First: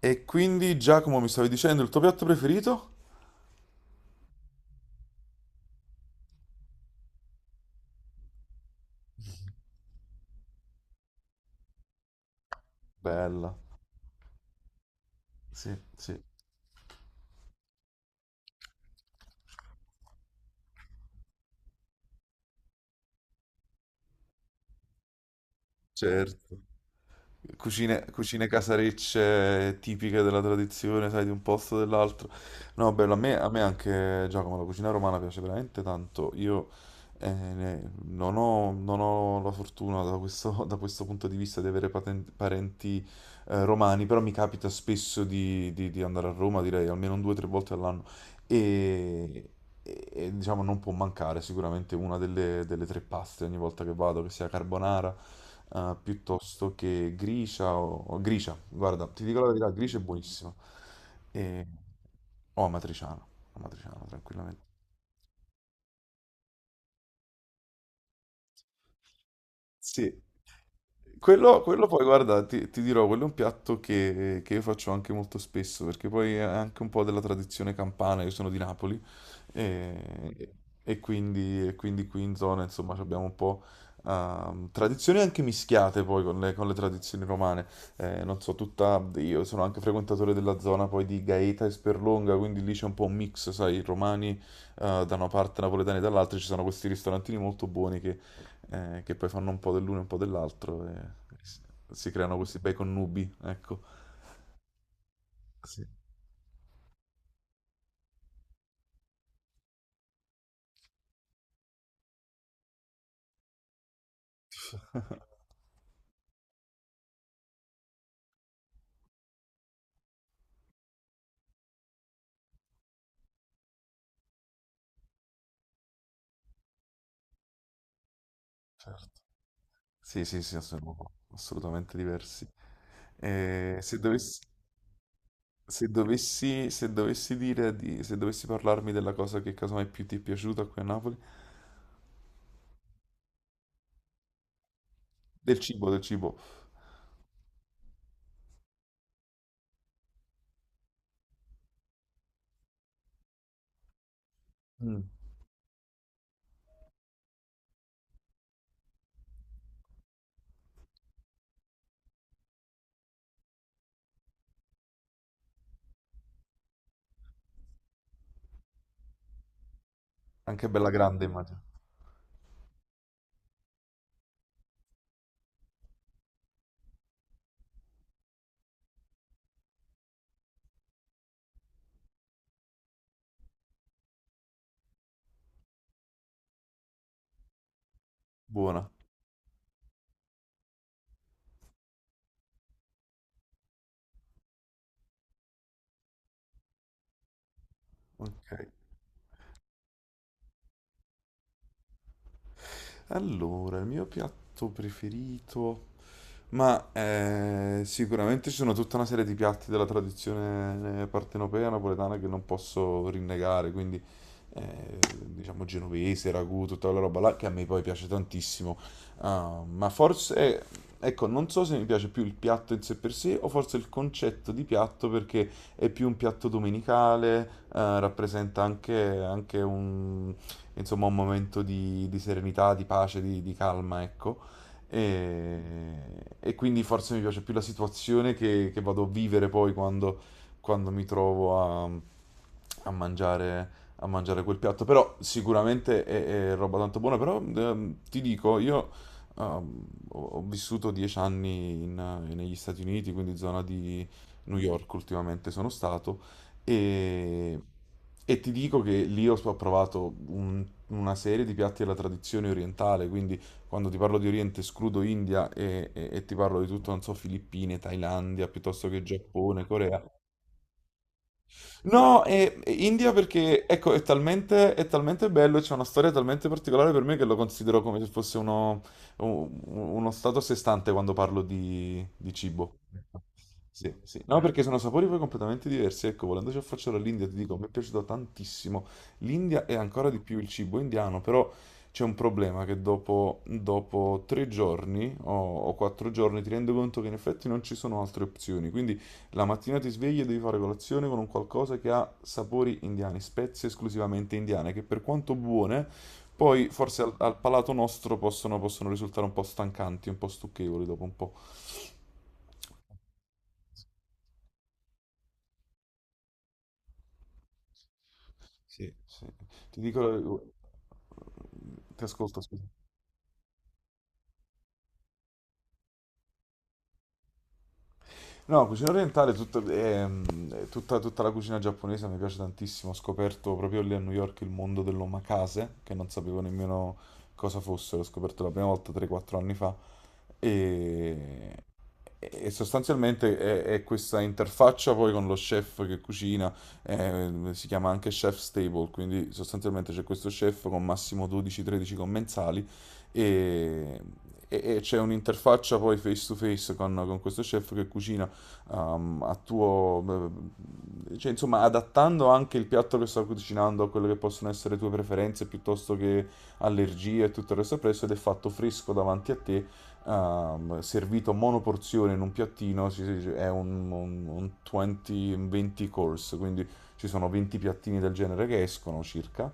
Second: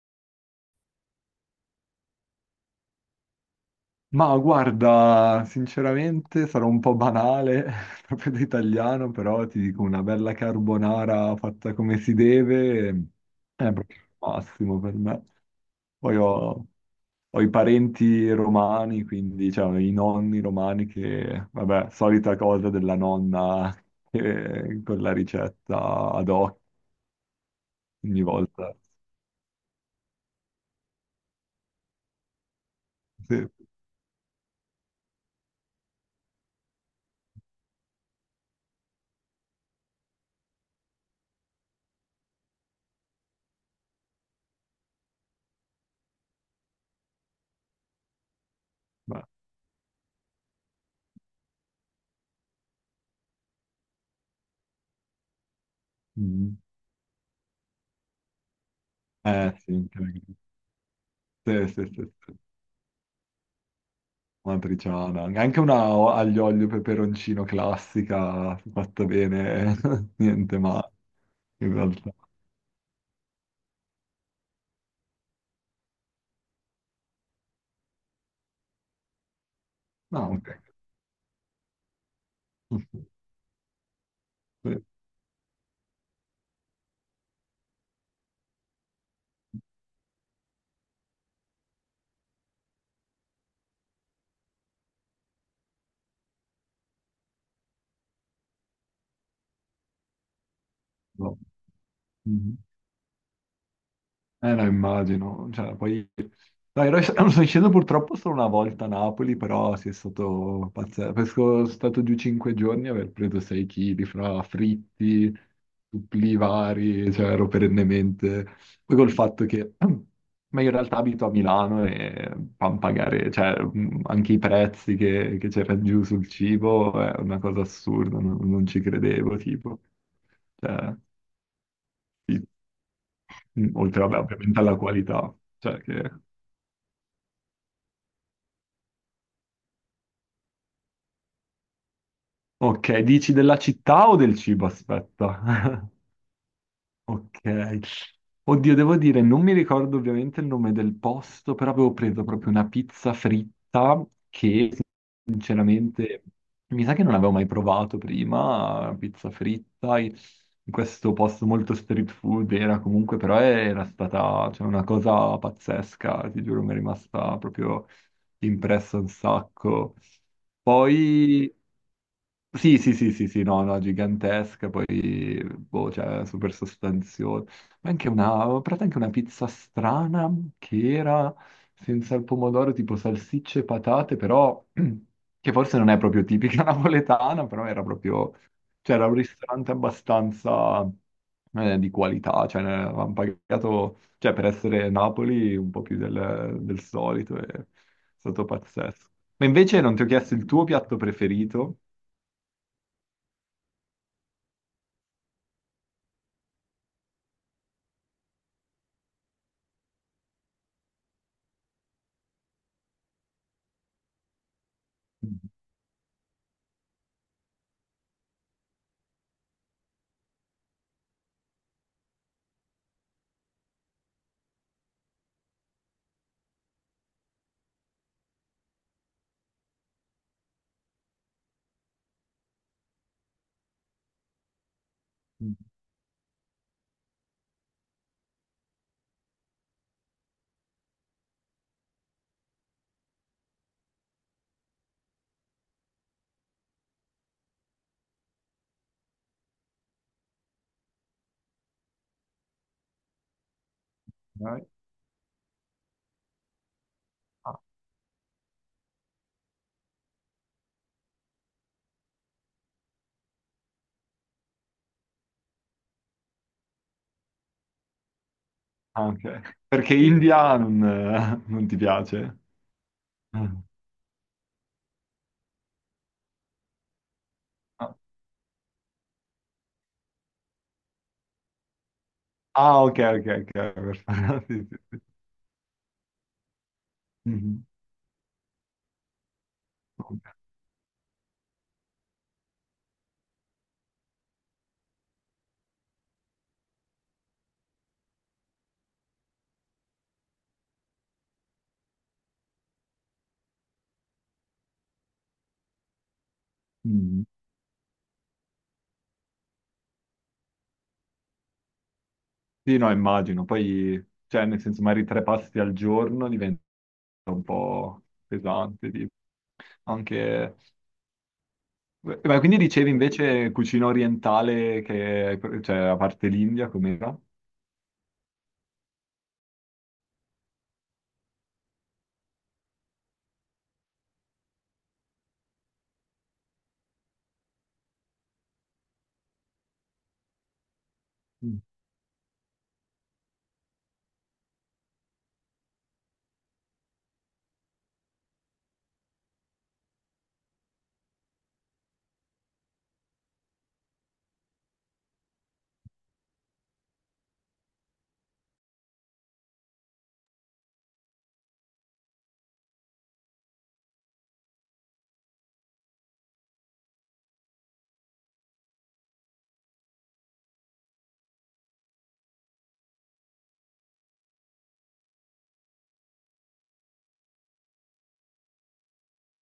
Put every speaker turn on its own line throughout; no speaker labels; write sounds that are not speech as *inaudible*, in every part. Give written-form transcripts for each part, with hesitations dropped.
E quindi, Giacomo, mi stavi dicendo il tuo piatto preferito?
Ma guarda, sinceramente sarò un po' banale, *laughs* proprio da italiano, però ti dico una bella carbonara fatta come si deve
Bella,
è proprio il massimo per me.
sì,
Poi
sì,
ho i parenti romani, quindi cioè, ho i nonni romani che, vabbè, solita cosa della nonna con la ricetta ad
certo.
hoc
Cucine,
ogni
cucine
volta.
casarecce tipiche della tradizione, sai, di un posto o dell'altro. No, bello, a me, a
Sì,
me anche, Giacomo, la cucina romana piace veramente tanto. Io non ho, non ho la fortuna da questo, *laughs* da questo punto di vista di avere parenti romani, però mi capita spesso di, di andare a Roma, direi almeno un due o tre volte all'anno.
beh,
E, e, diciamo non può mancare sicuramente una delle tre paste ogni volta che vado, che sia carbonara
mm.
piuttosto che gricia o gricia. Guarda, ti dico la
Eh
verità,
sì,
gricia è buonissima. E,
sì, sì, sì, sì.
o amatriciana, amatriciana tranquillamente.
Matriciana, aglio olio e peperoncino classica fatta bene,
Sì,
*laughs* niente male in
quello poi
realtà.
guarda, ti dirò, quello è un piatto che io faccio anche molto spesso, perché poi è anche un po' della tradizione campana, io sono di Napoli,
No, ok.
e, e quindi qui in zona, insomma, abbiamo
*laughs*
un po'
Sì,
tradizioni anche mischiate poi con con le tradizioni romane. Non so, tutta, io sono anche frequentatore della zona poi di Gaeta e Sperlonga, quindi lì c'è un po' un mix, sai, i romani da una parte, napoletani dall'altra, ci sono questi ristorantini molto buoni che poi fanno un po' dell'uno e un po' dell'altro e
no.
si si creano
Mhm.
questi bei connubi, ecco.
Eh no, immagino, cioè,
Sì,
poi no, ero, *clears throat* sono sceso *laughs* purtroppo solo una volta a Napoli, però sì, è stato pazzesco. Sono stato giù 5 giorni e aver preso 6 kg fra fritti,
*laughs*
suppli vari, cioè ero perennemente... Poi col fatto che... *clears throat* Ma io in realtà abito a Milano e pan pagare, cioè anche i prezzi che c'erano giù sul cibo è una cosa assurda, non ci
certo.
credevo, tipo.
Sì, sì, sì,
Cioè,
sono assolutamente
sì,
diversi. Eh, se
oltre, vabbè,
dovessi,
ovviamente alla qualità, cioè che...
Se dovessi dire di, se dovessi parlarmi della cosa che casomai più ti è piaciuta qui a Napoli,
Ok, dici della città o del cibo?
del
Aspetta.
cibo, del
*laughs*
cibo.
Ok. Oddio, devo dire, non mi ricordo ovviamente il nome del posto, però avevo preso proprio una pizza fritta che
Mm,
sinceramente mi sa che non avevo mai provato prima, pizza fritta in questo posto molto street food era comunque, però era stata cioè, una cosa pazzesca, ti giuro, mi è rimasta proprio impressa un sacco.
anche bella grande,
Poi
immagino.
sì, sì, sì, sì, sì, no, no, gigantesca, poi, boh, cioè, super sostanziosa. Ma anche una, ho provato anche una pizza strana che era senza il pomodoro, tipo salsicce e patate, però, *clears throat* che forse non è proprio tipica *laughs* napoletana, però era proprio,
Buona.
cioè, era un ristorante abbastanza, di qualità, cioè, ne avevamo pagato, cioè, per essere Napoli, un po' più del solito, e è stato
Ok.
pazzesco. Ma invece non ti ho chiesto il tuo piatto preferito?
Allora, il mio piatto preferito. Ma sicuramente ci sono tutta una serie di piatti della tradizione partenopea napoletana che non posso rinnegare, quindi eh, diciamo genovese, ragù, tutta quella roba là che a me poi piace tantissimo. Ah, ma forse, ecco, non so se mi piace più il piatto in sé per sé o forse il concetto di piatto perché è più un piatto domenicale, rappresenta anche un, insomma, un momento di serenità, di pace, di calma, ecco. E, e quindi forse mi piace più la situazione che vado a vivere poi quando, quando mi trovo a mangiare, a mangiare quel piatto. Però sicuramente è roba tanto buona. Però ti dico, io ho, ho vissuto 10 anni negli Stati Uniti, quindi zona di New
Dai.
York ultimamente sono stato.
Ah,
E, e ti dico che lì ho, ho provato una serie di piatti della tradizione orientale, quindi quando ti parlo di Oriente escludo India e ti parlo di tutto, non so, Filippine, Thailandia, piuttosto che
ah, ok.
Giappone,
Perché
Corea.
India non, non ti
No,
piace?
e India
Mm.
perché, ecco, è talmente bello, e c'è una storia talmente particolare per me che lo considero
Ah,
come se fosse uno stato a sé stante quando parlo di cibo.
ah, ok, ok, ok. Perfetto.
Sì, sì.
*laughs*
No, eh, perché
Sì, sì,
sono
sì.
sapori poi completamente diversi. Ecco, volendoci affacciare all'India, ti dico, mi
Mhm.
è piaciuto tantissimo. L'India e ancora di
Ok.
più il cibo indiano, però c'è un problema che dopo, dopo 3 giorni o 4 giorni ti rendi conto che in effetti non ci sono altre opzioni. Quindi la mattina ti svegli e devi fare colazione con un qualcosa che ha sapori indiani, spezie esclusivamente indiane, che per quanto buone, poi forse
Mm.
al palato nostro possono, possono risultare un po' stancanti, un po' stucchevoli dopo un po'.
Sì, no, immagino. Poi, cioè, nel senso, magari 3 pasti al giorno diventa un po' pesante.
Sì,
Tipo.
sì. Ti dico,
Anche...
ti
Beh, ma
ascolto,
quindi
scusa.
dicevi invece cucina orientale, che, cioè, a parte l'India, com'era?
No, cucina orientale, tutta, tutta la cucina giapponese mi piace tantissimo. Ho scoperto proprio lì a New York il mondo dell'omakase, che non sapevo nemmeno cosa fosse, l'ho scoperto la prima volta 3-4 anni fa. E,
Mm.
e sostanzialmente è questa interfaccia poi con lo chef che cucina, si chiama anche chef stable, quindi sostanzialmente c'è questo chef con massimo 12-13 commensali e, e c'è un'interfaccia poi face to face con questo chef che cucina um, a tuo, cioè, insomma, adattando anche il piatto che sto cucinando a quelle che possono essere le tue preferenze piuttosto che allergie e tutto il resto presso ed è fatto fresco davanti a te, servito monoporzione in un piattino, è un 20, un 20 course, quindi ci sono 20 piattini del genere che escono circa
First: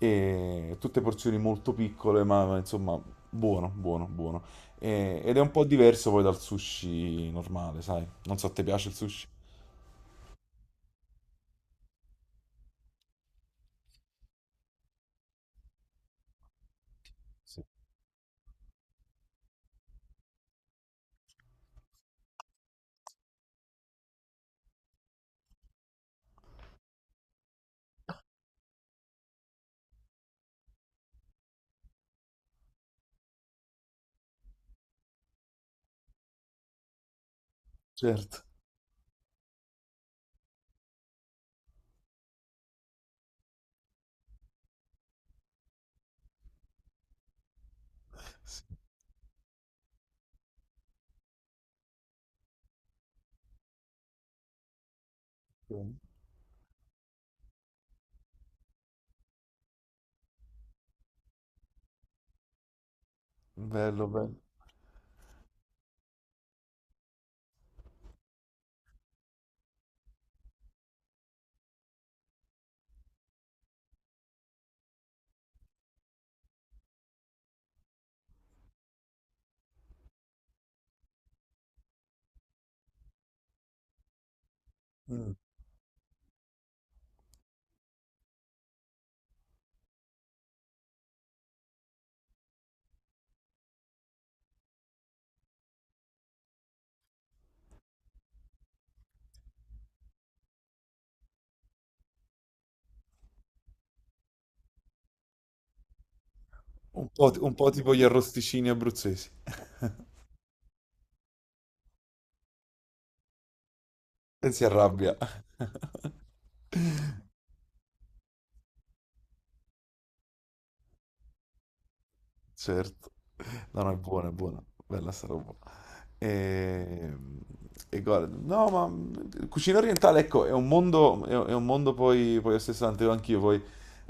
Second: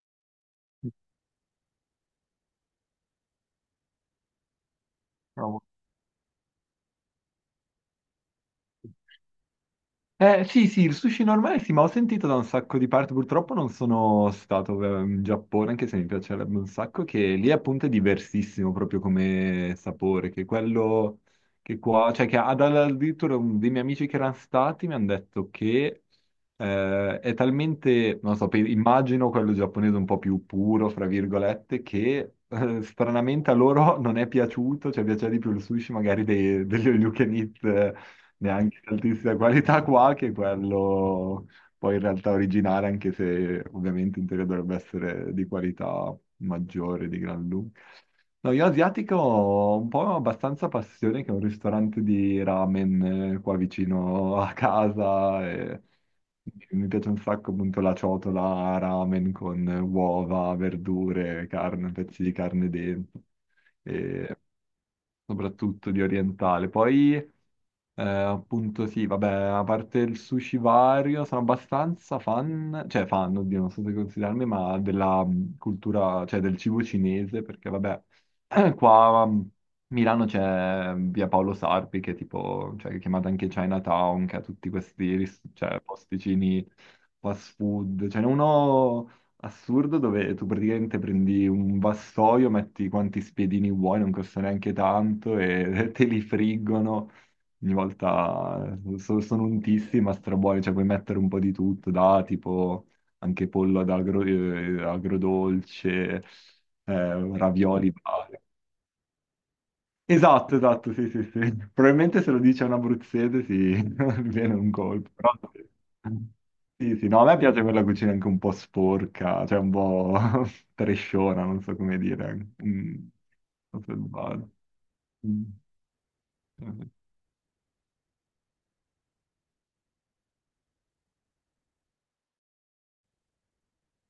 e tutte porzioni molto piccole, ma insomma, buono, buono, buono. Ed è un
Bravo.
po' diverso poi dal sushi normale, sai? Non so, ti piace il sushi?
Sì, sì, il sushi normale sì, ma ho sentito da un sacco di parti, purtroppo non sono stato in Giappone, anche se mi piacerebbe un sacco, che lì
Sì.
appunto è diversissimo proprio come sapore, che quello che qua, cioè che addirittura dei miei amici che erano stati mi hanno detto che è talmente, non so, immagino quello giapponese un po' più puro, fra virgolette, che stranamente a loro non è piaciuto, cioè piaceva di più il sushi magari degli all you can eat,
Certo,
neanche di altissima qualità *laughs* qua, che è quello poi in realtà originale, anche se ovviamente in teoria dovrebbe essere di qualità maggiore di gran lunga. No, io
sì.
asiatico ho un po' abbastanza passione che è un ristorante di ramen qua vicino *laughs* a casa e mi piace un sacco appunto la ciotola ramen con uova, verdure, carne, pezzi di carne dentro
Bello, bello.
e soprattutto di orientale. Poi appunto sì, vabbè, a parte il sushi vario, sono abbastanza fan, cioè fan, oddio, non so se considerarmi, ma della cultura, cioè del cibo cinese, perché vabbè, *clears throat* qua a Milano c'è mm, via Paolo Sarpi, che è tipo, cioè che è chiamata anche Chinatown, che ha tutti questi
Mm.
cioè, posticini fast food, ce n'è uno assurdo dove tu praticamente prendi un vassoio, metti quanti spiedini vuoi, non costa neanche tanto e *laughs* te li friggono ogni volta sono un tissy ma strabuoni, cioè puoi mettere un po' di tutto, da tipo anche pollo agrodolce,
Un po', un po'
ravioli.
tipo gli
Varie.
arrosticini abruzzesi.
Esatto, esatto, sì, sì, sì. Probabilmente se lo dice un abruzzese sì, *laughs* mi
E
viene
si
un colpo,
arrabbia.
però sì. Sì, sì, no, a me piace quella cucina anche un po' sporca, cioè un po' *laughs* tresciona, non so come dire. Mm,
Certo. No,
non
no,
so se
è buona, è
sbaglio.
buona. Bella sta
Mm.
roba. E, e guarda, no, ma cucina orientale, ecco, è un mondo, è un mondo poi, poi a sé stante, anch'io poi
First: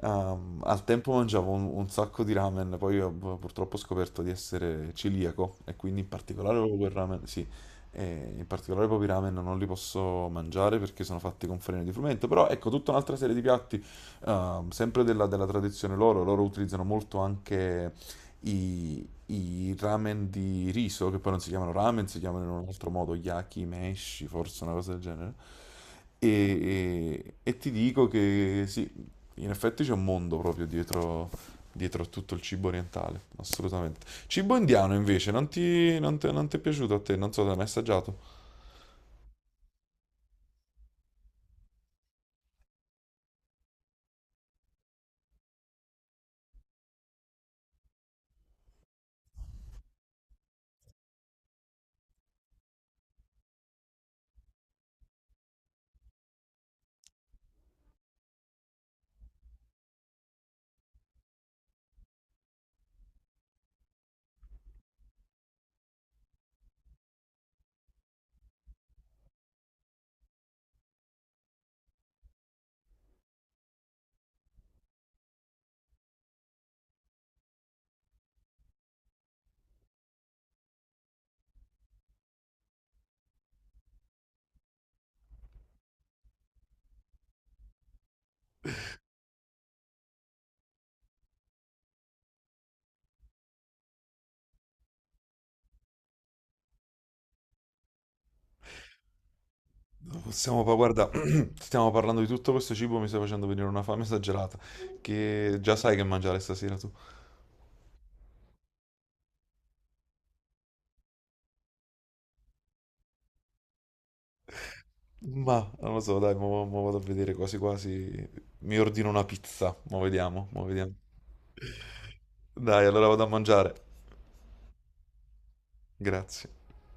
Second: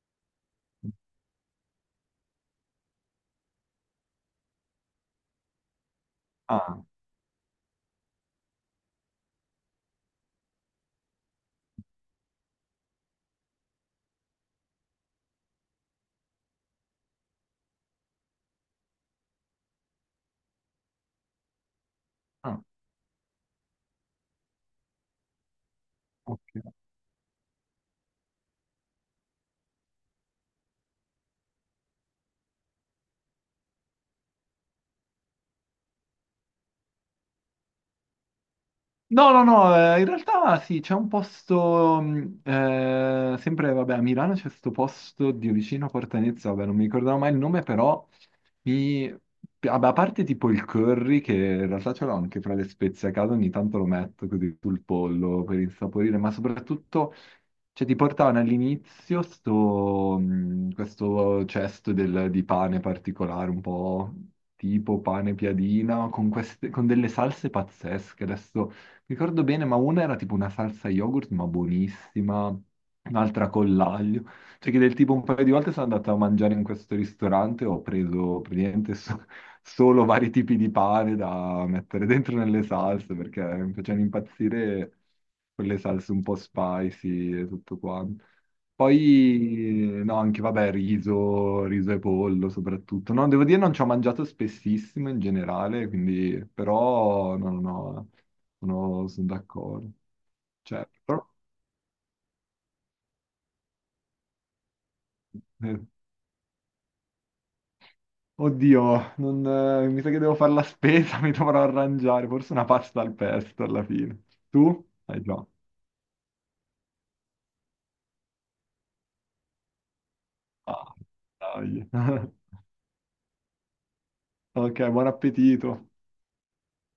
al tempo mangiavo un sacco di ramen, poi ho purtroppo ho scoperto di essere celiaco e quindi in particolare proprio
Ah,
quel ramen, sì, e in particolare proprio i ramen non li posso mangiare perché sono fatti con farina di frumento, però ecco, tutta un'altra serie di piatti, sempre della tradizione loro, loro utilizzano molto anche i ramen di riso, che poi non si chiamano ramen, si chiamano in
ah,
un altro modo yakimeshi, forse una cosa del genere.
ah.
E ti dico che sì, in effetti c'è un mondo proprio dietro, dietro a tutto il cibo orientale, assolutamente. Cibo indiano invece, non ti, non ti è piaciuto a te? Non so, te l'hai mai assaggiato?
No, no, no, in realtà sì, c'è un posto, sempre, vabbè, a Milano c'è questo posto di vicino a Portanezza, vabbè, non mi ricordavo mai il nome, però mi... Vabbè, a parte tipo il curry, che in realtà ce l'ho anche fra le spezie a casa, ogni tanto lo metto così sul pollo per insaporire, ma soprattutto, cioè, ti portavano all'inizio sto, questo cesto di pane particolare, un po' tipo pane piadina, con, queste, con delle salse pazzesche, adesso ricordo bene, ma una era tipo una salsa yogurt, ma buonissima, un'altra con l'aglio. Cioè che del tipo un paio di volte sono andato a mangiare in questo ristorante, ho preso praticamente solo vari tipi di pane da mettere dentro nelle salse, perché mi facevano impazzire quelle salse un po' spicy e tutto quanto. Poi, no, anche vabbè, riso, riso e pollo soprattutto. No, devo dire non ci ho mangiato spessissimo in generale, quindi, però, no, no, no. Sono, sono d'accordo.
Possiamo,
Cioè,
guarda,
però
*clears throat* stiamo parlando di tutto questo cibo, mi stai facendo venire una fame esagerata, che già
eh,
sai che mangiare stasera tu.
oddio, non, mi sa che devo fare la spesa, *laughs* mi dovrò arrangiare. Forse una pasta al pesto alla fine. Tu? Hai già.
Ma non lo so, dai, mo vado a vedere quasi quasi. Mi ordino una pizza, mo vediamo, mo vediamo.
Ah, dai. *laughs*
Dai, allora vado a mangiare.
Ok, buon appetito.
Grazie.